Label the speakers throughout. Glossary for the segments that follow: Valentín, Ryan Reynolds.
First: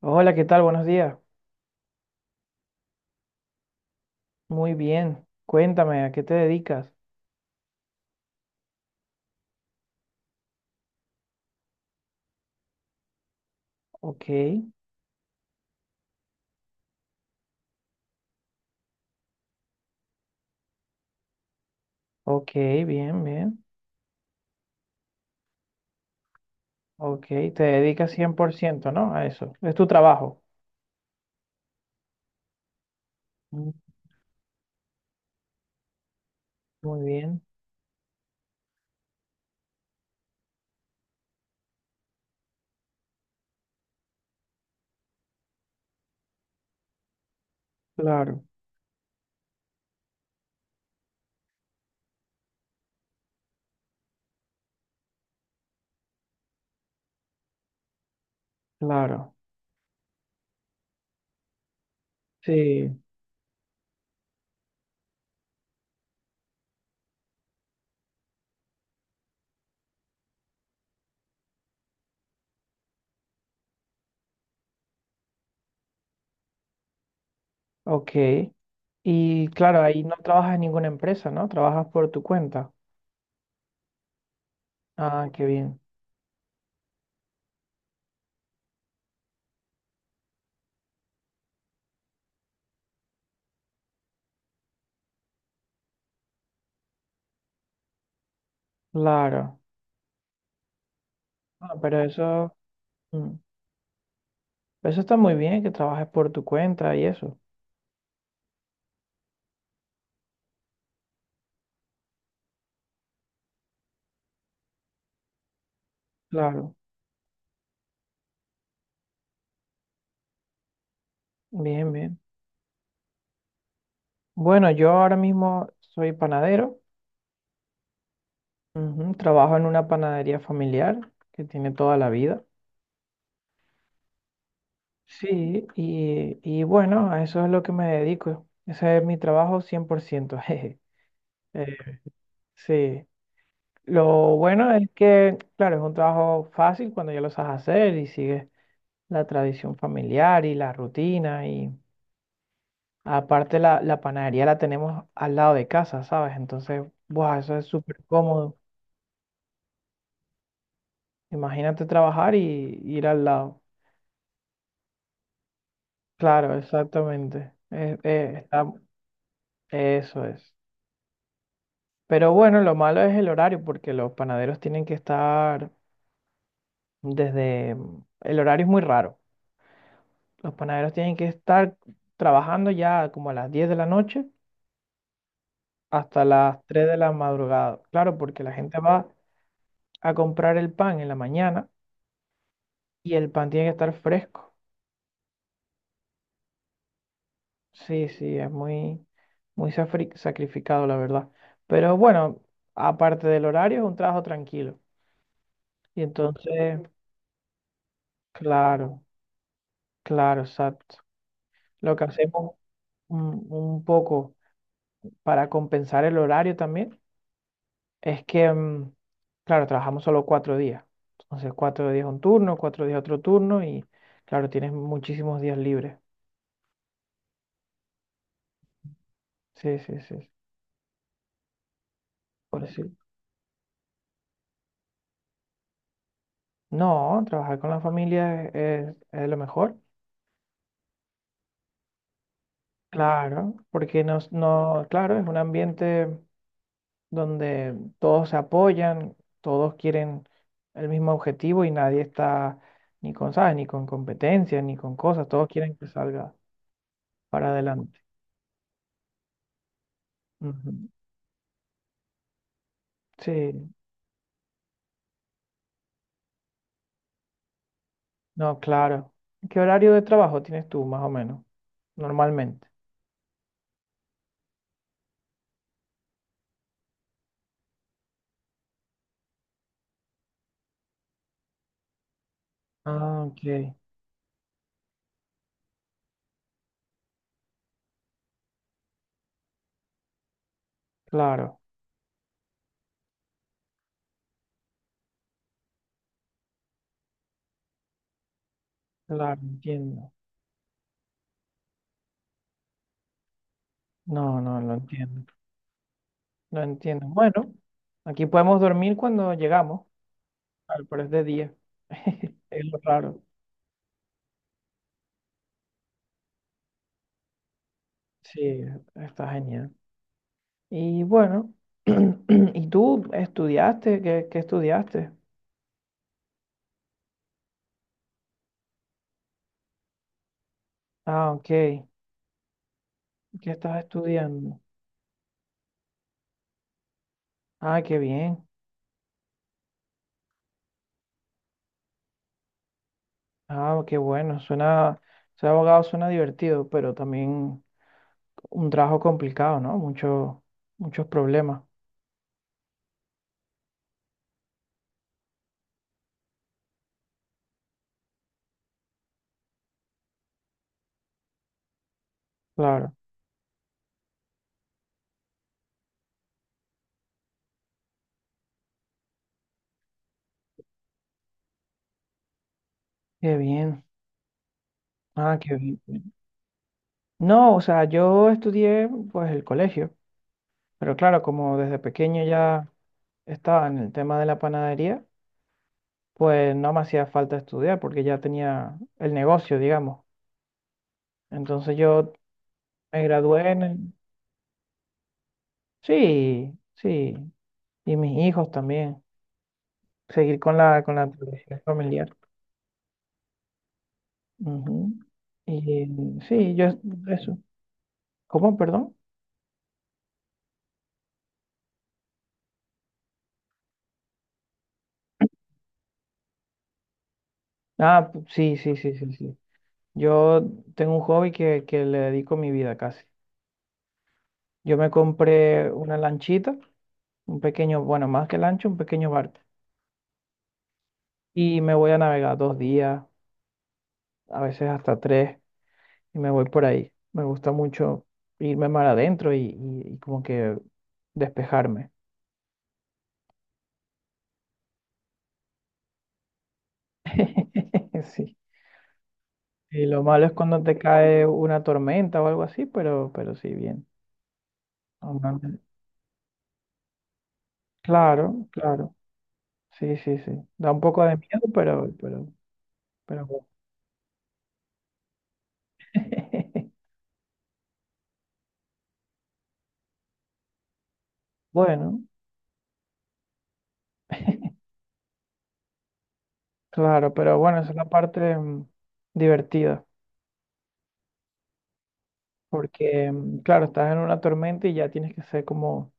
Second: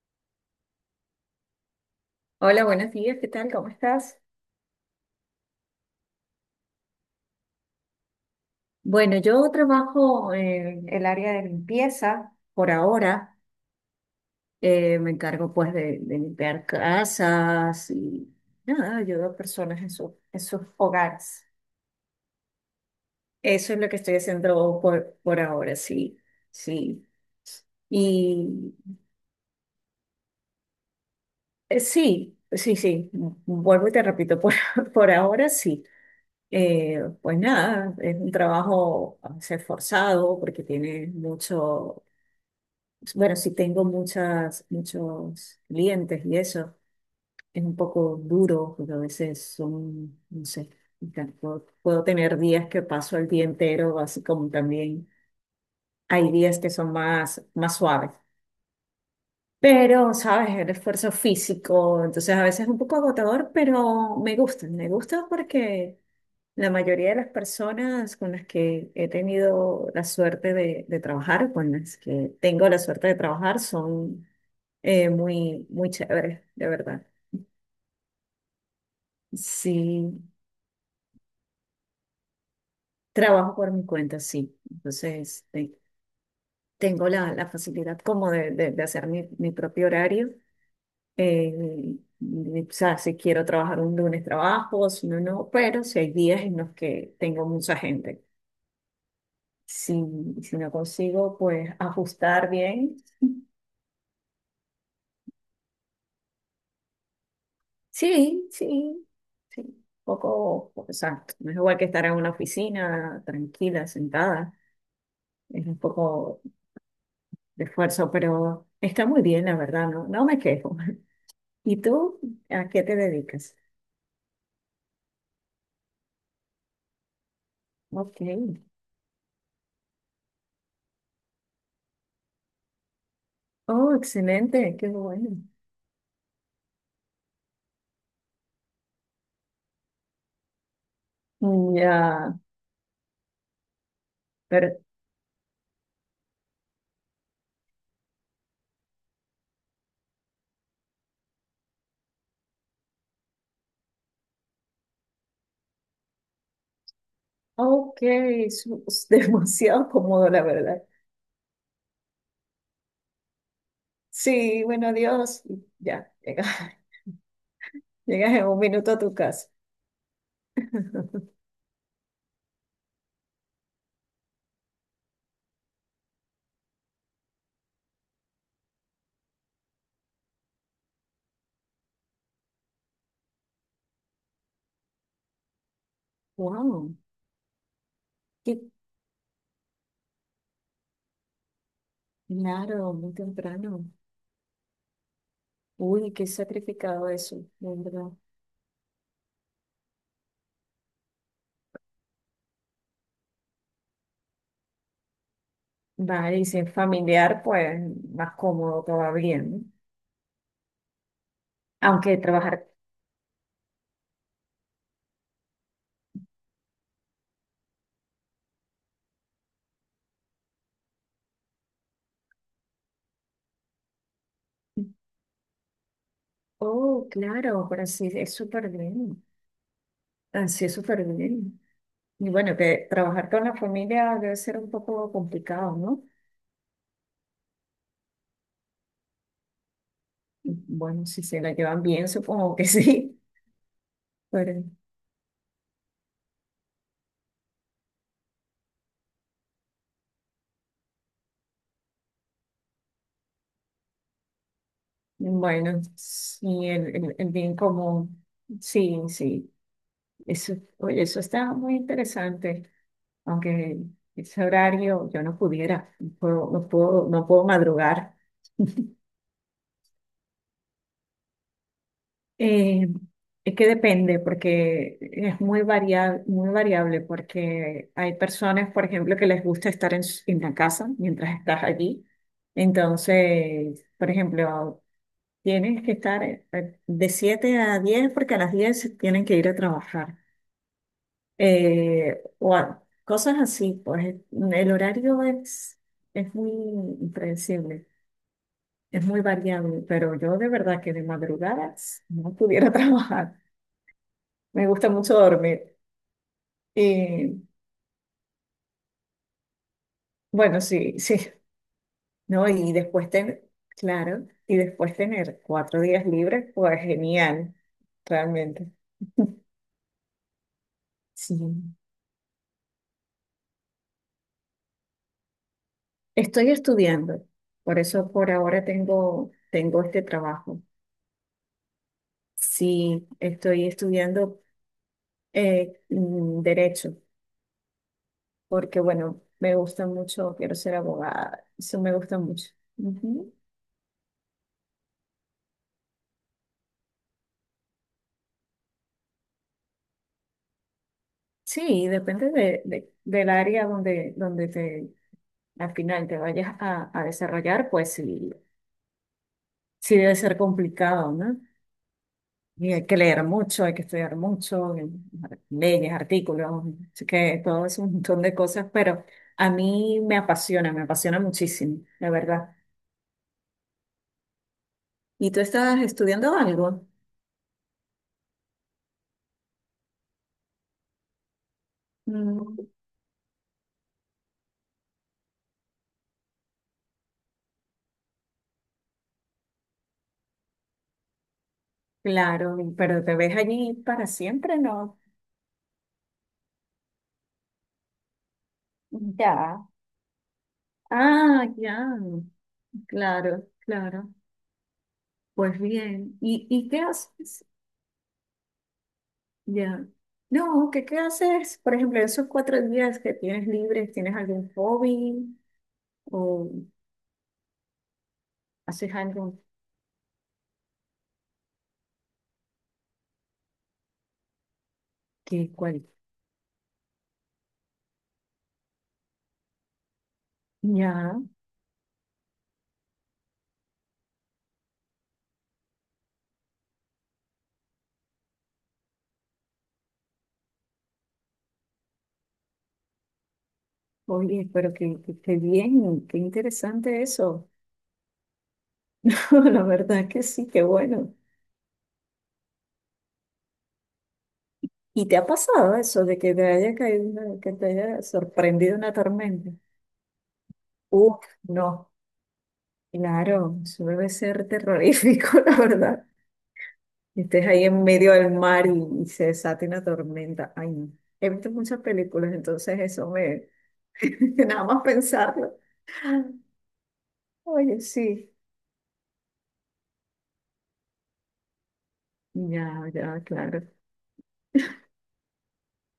Speaker 1: Hola, ¿qué tal? Buenos días.
Speaker 2: Hola, buenos días, ¿qué tal? ¿Cómo estás?
Speaker 1: Muy bien. Cuéntame, ¿a qué te dedicas?
Speaker 2: Bueno, yo trabajo en el área de limpieza por ahora.
Speaker 1: Ok,
Speaker 2: Me encargo pues de limpiar casas y nada, ayudo a personas en sus hogares.
Speaker 1: ok, bien, bien.
Speaker 2: Eso es lo que estoy haciendo por ahora, sí, sí.
Speaker 1: Ok, te dedicas cien por
Speaker 2: Y
Speaker 1: ciento, ¿no? A eso. Es tu trabajo.
Speaker 2: sí, sí, sí,
Speaker 1: Mm,
Speaker 2: vuelvo y te repito, por, por ahora sí.
Speaker 1: muy
Speaker 2: Pues
Speaker 1: bien.
Speaker 2: nada, es un trabajo a veces forzado porque tiene mucho. Bueno, si tengo muchos clientes y eso es un poco
Speaker 1: Claro,
Speaker 2: duro, porque a veces son, no sé, puedo tener días que paso el día entero, así como también hay días que son más suaves.
Speaker 1: claro.
Speaker 2: Pero ¿sabes? El esfuerzo físico, entonces a veces es un
Speaker 1: Sí,
Speaker 2: poco agotador, pero me gusta porque la mayoría de las personas con las que he tenido la suerte de trabajar, con las que tengo la suerte de trabajar, son muy, muy chévere, de verdad.
Speaker 1: ok. Y claro, ahí no
Speaker 2: Sí,
Speaker 1: trabajas en ninguna empresa, ¿no? Trabajas por tu cuenta.
Speaker 2: trabajo por mi cuenta, sí.
Speaker 1: Ah, qué
Speaker 2: Entonces, este,
Speaker 1: bien.
Speaker 2: tengo la facilidad como de hacer mi propio horario. Y, o sea, si quiero trabajar un lunes, trabajo, si no, no, pero si hay días en los que tengo mucha gente.
Speaker 1: Claro.
Speaker 2: Si, si no consigo, pues
Speaker 1: Ah, pero
Speaker 2: ajustar
Speaker 1: eso,
Speaker 2: bien.
Speaker 1: mm, eso está muy bien, que trabajes por tu cuenta y eso.
Speaker 2: Sí, sí, sí. Un poco, exacto. No es igual que estar en una oficina tranquila, sentada. Es un poco
Speaker 1: Claro.
Speaker 2: de esfuerzo, pero está muy bien, la verdad, no, no me quejo. ¿Y
Speaker 1: Bien,
Speaker 2: tú
Speaker 1: bien.
Speaker 2: a qué te dedicas?
Speaker 1: Bueno, yo ahora mismo soy panadero.
Speaker 2: Ok.
Speaker 1: Ujú, trabajo en una panadería familiar que tiene toda la vida.
Speaker 2: Oh, excelente, qué bueno.
Speaker 1: Sí, y bueno, a eso es lo que me dedico. Ese es mi trabajo 100%. Jeje. Eh,
Speaker 2: Mm, ya,
Speaker 1: sí. Lo bueno
Speaker 2: pero,
Speaker 1: es que, claro, es un trabajo fácil cuando ya lo sabes hacer y sigues la tradición familiar y la rutina. Y aparte la panadería la tenemos al lado de casa, ¿sabes? Entonces, buah, eso es
Speaker 2: ok,
Speaker 1: súper cómodo.
Speaker 2: es demasiado cómodo, la verdad.
Speaker 1: Imagínate trabajar y ir al lado.
Speaker 2: Sí, bueno, adiós. Y ya, llegas,
Speaker 1: Claro, exactamente.
Speaker 2: llegas en un minuto a tu casa.
Speaker 1: Eso es. Pero bueno, lo malo es el horario, porque los panaderos tienen que estar el horario es muy raro. Los panaderos tienen que estar trabajando ya como a las 10 de la noche hasta las 3
Speaker 2: Wow,
Speaker 1: de la madrugada. Claro, porque la
Speaker 2: qué
Speaker 1: gente va a comprar el pan en la mañana
Speaker 2: claro, muy
Speaker 1: y el pan tiene que
Speaker 2: temprano.
Speaker 1: estar fresco.
Speaker 2: Uy, qué sacrificado eso, de
Speaker 1: Sí,
Speaker 2: verdad.
Speaker 1: sí, es muy, sacrificado, la verdad. Pero bueno, aparte del horario, es un trabajo tranquilo. Y
Speaker 2: Vale, y si es
Speaker 1: entonces...
Speaker 2: familiar, pues más cómodo
Speaker 1: Claro,
Speaker 2: todavía, ¿no?
Speaker 1: claro, exacto. Lo que
Speaker 2: Aunque
Speaker 1: hacemos
Speaker 2: trabajar.
Speaker 1: un poco para compensar el horario también es que, claro, trabajamos solo cuatro días. Entonces, cuatro días un turno, cuatro días otro turno y, claro, tienes muchísimos días libres.
Speaker 2: Oh, claro, pero sí, es súper bien.
Speaker 1: Sí, sí, sí, sí,
Speaker 2: Así es súper bien. Y bueno,
Speaker 1: por eso.
Speaker 2: que trabajar con la familia debe ser un poco complicado, ¿no?
Speaker 1: No, trabajar con la familia es lo mejor.
Speaker 2: Bueno, si se la llevan bien, supongo que sí.
Speaker 1: Claro, porque nos,
Speaker 2: Pero
Speaker 1: no, claro, es un ambiente donde todos se apoyan, todos quieren el mismo objetivo y nadie está ni con, ¿sabes? Ni con competencia, ni con cosas, todos quieren
Speaker 2: bueno,
Speaker 1: que salga
Speaker 2: sí, el
Speaker 1: para
Speaker 2: bien
Speaker 1: adelante.
Speaker 2: común. Sí, sí. Eso,
Speaker 1: Ujú.
Speaker 2: oye, eso está muy interesante.
Speaker 1: Sí,
Speaker 2: Aunque ese horario yo no pudiera, no puedo, no puedo, no puedo madrugar.
Speaker 1: no, claro. ¿Qué horario de trabajo tienes tú, más o menos, normalmente?
Speaker 2: Eh, es que depende, porque es muy variable, porque hay personas, por ejemplo, que les gusta estar en la casa mientras estás allí.
Speaker 1: Ah, ok,
Speaker 2: Entonces, por ejemplo, tienes que estar de 7 a 10 porque a las 10 tienen que ir a trabajar.
Speaker 1: claro,
Speaker 2: O cosas así, pues el horario es muy impredecible, es muy
Speaker 1: claro,
Speaker 2: variable,
Speaker 1: entiendo.
Speaker 2: pero yo de verdad que de madrugadas no pudiera trabajar.
Speaker 1: No, no,
Speaker 2: Me
Speaker 1: lo
Speaker 2: gusta mucho
Speaker 1: entiendo,
Speaker 2: dormir.
Speaker 1: lo entiendo.
Speaker 2: Y
Speaker 1: Bueno, aquí podemos dormir cuando llegamos,
Speaker 2: bueno,
Speaker 1: claro,
Speaker 2: sí,
Speaker 1: pero es
Speaker 2: sí,
Speaker 1: de día.
Speaker 2: ¿no?
Speaker 1: Es
Speaker 2: Y
Speaker 1: lo
Speaker 2: después
Speaker 1: raro.
Speaker 2: tener, claro, y después tener 4 días libres, pues genial,
Speaker 1: Sí,
Speaker 2: realmente.
Speaker 1: está genial. Y
Speaker 2: Sí.
Speaker 1: bueno, ¿y tú estudiaste? ¿Qué, qué estudiaste?
Speaker 2: Estoy estudiando, por eso por ahora tengo, tengo este trabajo.
Speaker 1: Ah, ok. ¿Qué
Speaker 2: Sí, estoy
Speaker 1: estás
Speaker 2: estudiando
Speaker 1: estudiando?
Speaker 2: derecho,
Speaker 1: Ah, qué bien.
Speaker 2: porque bueno, me gusta mucho, quiero ser abogada, eso me gusta mucho. Ujú.
Speaker 1: Ah, qué bueno. Suena, ser abogado suena divertido, pero también un trabajo complicado, ¿no? Mucho, muchos problemas.
Speaker 2: Sí, depende del área donde, donde te al final te vayas a desarrollar, pues sí, sí debe ser complicado, ¿no? Y hay
Speaker 1: Claro.
Speaker 2: que leer mucho, hay que estudiar mucho, leyes, artículos, así que todo es un montón de cosas, pero a mí me apasiona muchísimo, la verdad.
Speaker 1: Qué bien.
Speaker 2: ¿Y
Speaker 1: Ah,
Speaker 2: tú
Speaker 1: qué
Speaker 2: estás
Speaker 1: bien.
Speaker 2: estudiando algo?
Speaker 1: No, o sea, yo estudié pues el colegio, pero claro, como desde pequeño
Speaker 2: Mm,
Speaker 1: ya estaba en el tema de la panadería, pues no me hacía falta estudiar porque ya tenía el negocio, digamos. Entonces yo
Speaker 2: claro,
Speaker 1: me
Speaker 2: pero te ves
Speaker 1: gradué en
Speaker 2: allí
Speaker 1: el...
Speaker 2: para siempre, ¿no?
Speaker 1: Sí, sí. Y mis hijos también.
Speaker 2: Ya.
Speaker 1: Seguir con la
Speaker 2: Ah,
Speaker 1: tradición
Speaker 2: ya,
Speaker 1: familiar.
Speaker 2: claro, claro.
Speaker 1: Ujú.
Speaker 2: Pues
Speaker 1: Y
Speaker 2: bien.
Speaker 1: sí,
Speaker 2: Y
Speaker 1: yo
Speaker 2: qué
Speaker 1: eso.
Speaker 2: haces?
Speaker 1: ¿Cómo, perdón?
Speaker 2: Ya. No, ¿qué, qué haces? Por ejemplo, esos 4 días que tienes libres, ¿tienes algún hobby o
Speaker 1: Ah, sí, sí, sí,
Speaker 2: haces
Speaker 1: sí, sí.
Speaker 2: algo?
Speaker 1: Yo tengo un hobby que le dedico mi vida casi. Yo me
Speaker 2: ¿Que
Speaker 1: compré
Speaker 2: cual?
Speaker 1: una lanchita, un pequeño, bueno, más que lancha, un pequeño barco.
Speaker 2: Ya,
Speaker 1: Y me voy a navegar dos días, a veces hasta tres. Y me voy por ahí. Me gusta mucho irme mar adentro y como que despejarme.
Speaker 2: oye, pero que, qué bien, qué interesante eso.
Speaker 1: Sí.
Speaker 2: La
Speaker 1: Y lo
Speaker 2: verdad que
Speaker 1: malo es
Speaker 2: sí,
Speaker 1: cuando
Speaker 2: qué
Speaker 1: te
Speaker 2: bueno.
Speaker 1: cae una tormenta o algo así, pero sí, bien.
Speaker 2: ¿Y te ha
Speaker 1: Normalmente...
Speaker 2: pasado eso de que te haya caído, que te haya
Speaker 1: Claro,
Speaker 2: sorprendido una
Speaker 1: claro.
Speaker 2: tormenta?
Speaker 1: Sí, sí, sí. Da un poco de
Speaker 2: Uf,
Speaker 1: miedo,
Speaker 2: no,
Speaker 1: pero bueno.
Speaker 2: claro, eso debe ser terrorífico, la verdad. Y estés ahí en medio del mar y se desata una tormenta. Ay, no. He visto muchas
Speaker 1: Bueno,
Speaker 2: películas, entonces eso me... Nada más pensarlo.
Speaker 1: claro, pero bueno, esa es
Speaker 2: Oye,
Speaker 1: la
Speaker 2: sí.
Speaker 1: parte divertida,
Speaker 2: Ya,
Speaker 1: porque
Speaker 2: ya, claro.
Speaker 1: claro, estás en una tormenta y ya tienes que ser como,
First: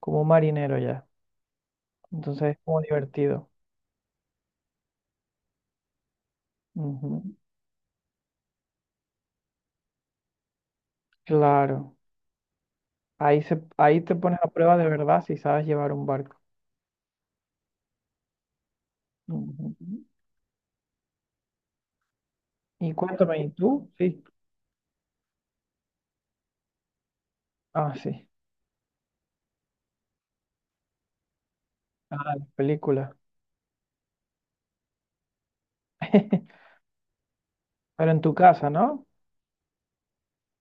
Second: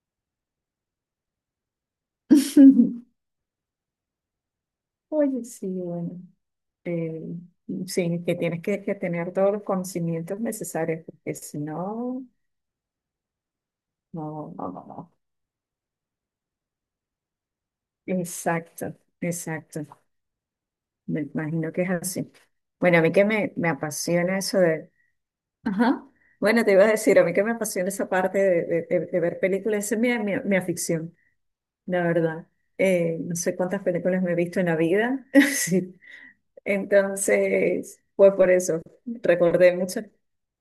Speaker 1: como un marinero ya. Entonces es como divertido.
Speaker 2: Oye, sí, bueno.
Speaker 1: Ujú.
Speaker 2: Eh, sí, que tienes que tener todos los conocimientos necesarios, porque si
Speaker 1: Claro,
Speaker 2: no,
Speaker 1: ahí te pones a
Speaker 2: no, no,
Speaker 1: prueba
Speaker 2: no,
Speaker 1: de
Speaker 2: no.
Speaker 1: verdad si sabes llevar un barco.
Speaker 2: Exacto, exacto.
Speaker 1: Ujú.
Speaker 2: Me imagino que es así.
Speaker 1: Y
Speaker 2: Bueno, a mí que
Speaker 1: cuéntame, ¿y
Speaker 2: me
Speaker 1: tú? Sí.
Speaker 2: apasiona eso. Ajá. Bueno, te iba a decir, a mí que me apasiona
Speaker 1: Ah,
Speaker 2: esa
Speaker 1: sí.
Speaker 2: parte de ver películas, esa es mi afición, la
Speaker 1: Ah,
Speaker 2: verdad.
Speaker 1: las películas.
Speaker 2: No sé cuántas películas me he visto en la vida, sí. Entonces,
Speaker 1: Pero en
Speaker 2: pues
Speaker 1: tu
Speaker 2: por
Speaker 1: casa,
Speaker 2: eso,
Speaker 1: ¿no?
Speaker 2: recordé mucho.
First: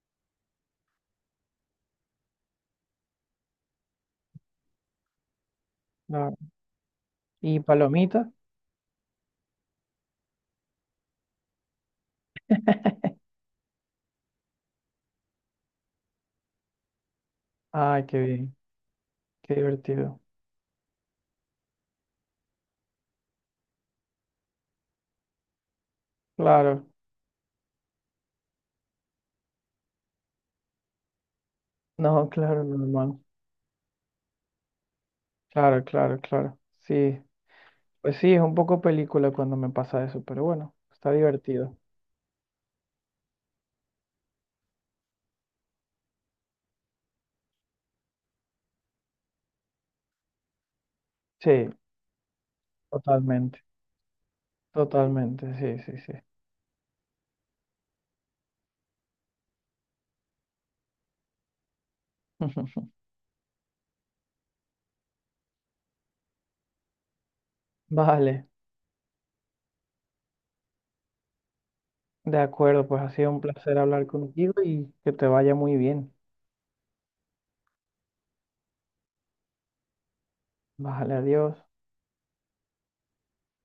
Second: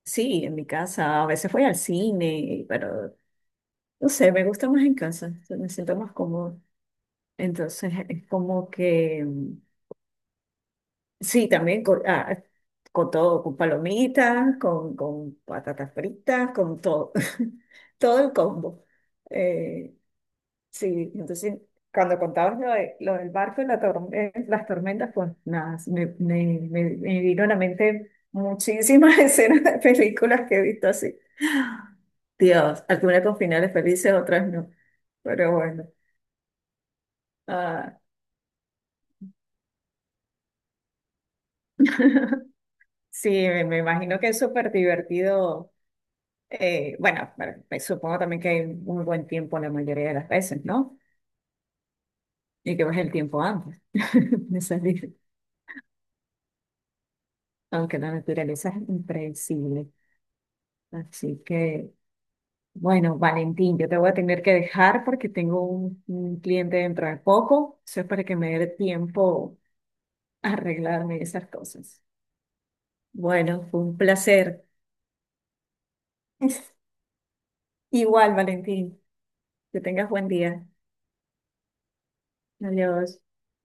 Speaker 2: Sí, en mi casa, a veces voy al cine, pero no sé, me gusta más en casa, me siento más
Speaker 1: Claro.
Speaker 2: cómodo.
Speaker 1: ¿Y
Speaker 2: Entonces, es
Speaker 1: palomitas?
Speaker 2: como que... Sí, también con, ah, con todo, con palomitas, con patatas fritas, con todo,
Speaker 1: Ay, qué
Speaker 2: todo el
Speaker 1: bien,
Speaker 2: combo.
Speaker 1: qué
Speaker 2: Eh,
Speaker 1: divertido.
Speaker 2: sí, entonces cuando contabas lo del barco y la las tormentas, pues nada,
Speaker 1: Claro,
Speaker 2: me vino a la mente muchísimas escenas de películas que he visto así.
Speaker 1: no, claro,
Speaker 2: Dios,
Speaker 1: normal.
Speaker 2: algunas con finales felices, otras no. Pero
Speaker 1: Claro,
Speaker 2: bueno,
Speaker 1: claro, claro. Sí,
Speaker 2: ah,
Speaker 1: pues sí, es un poco película cuando me pasa eso, pero bueno, está divertido.
Speaker 2: sí, me imagino que es súper divertido. Bueno, pero me supongo también que hay un buen tiempo la mayoría de las veces, ¿no?
Speaker 1: Sí,
Speaker 2: Y que ves el tiempo
Speaker 1: totalmente,
Speaker 2: antes de salir,
Speaker 1: totalmente, sí, sí, sí.
Speaker 2: aunque la naturaleza es impredecible. Así que, bueno, Valentín, yo te voy a tener que dejar porque tengo un cliente dentro de poco. Eso es para que
Speaker 1: Vale.
Speaker 2: me dé tiempo a arreglarme esas cosas.
Speaker 1: De acuerdo, pues ha sido un
Speaker 2: Bueno,
Speaker 1: placer
Speaker 2: fue un
Speaker 1: hablar contigo
Speaker 2: placer.
Speaker 1: y que te vaya muy bien.
Speaker 2: Igual, Valentín, que tengas buen día.
Speaker 1: Bájale, adiós.
Speaker 2: Adiós.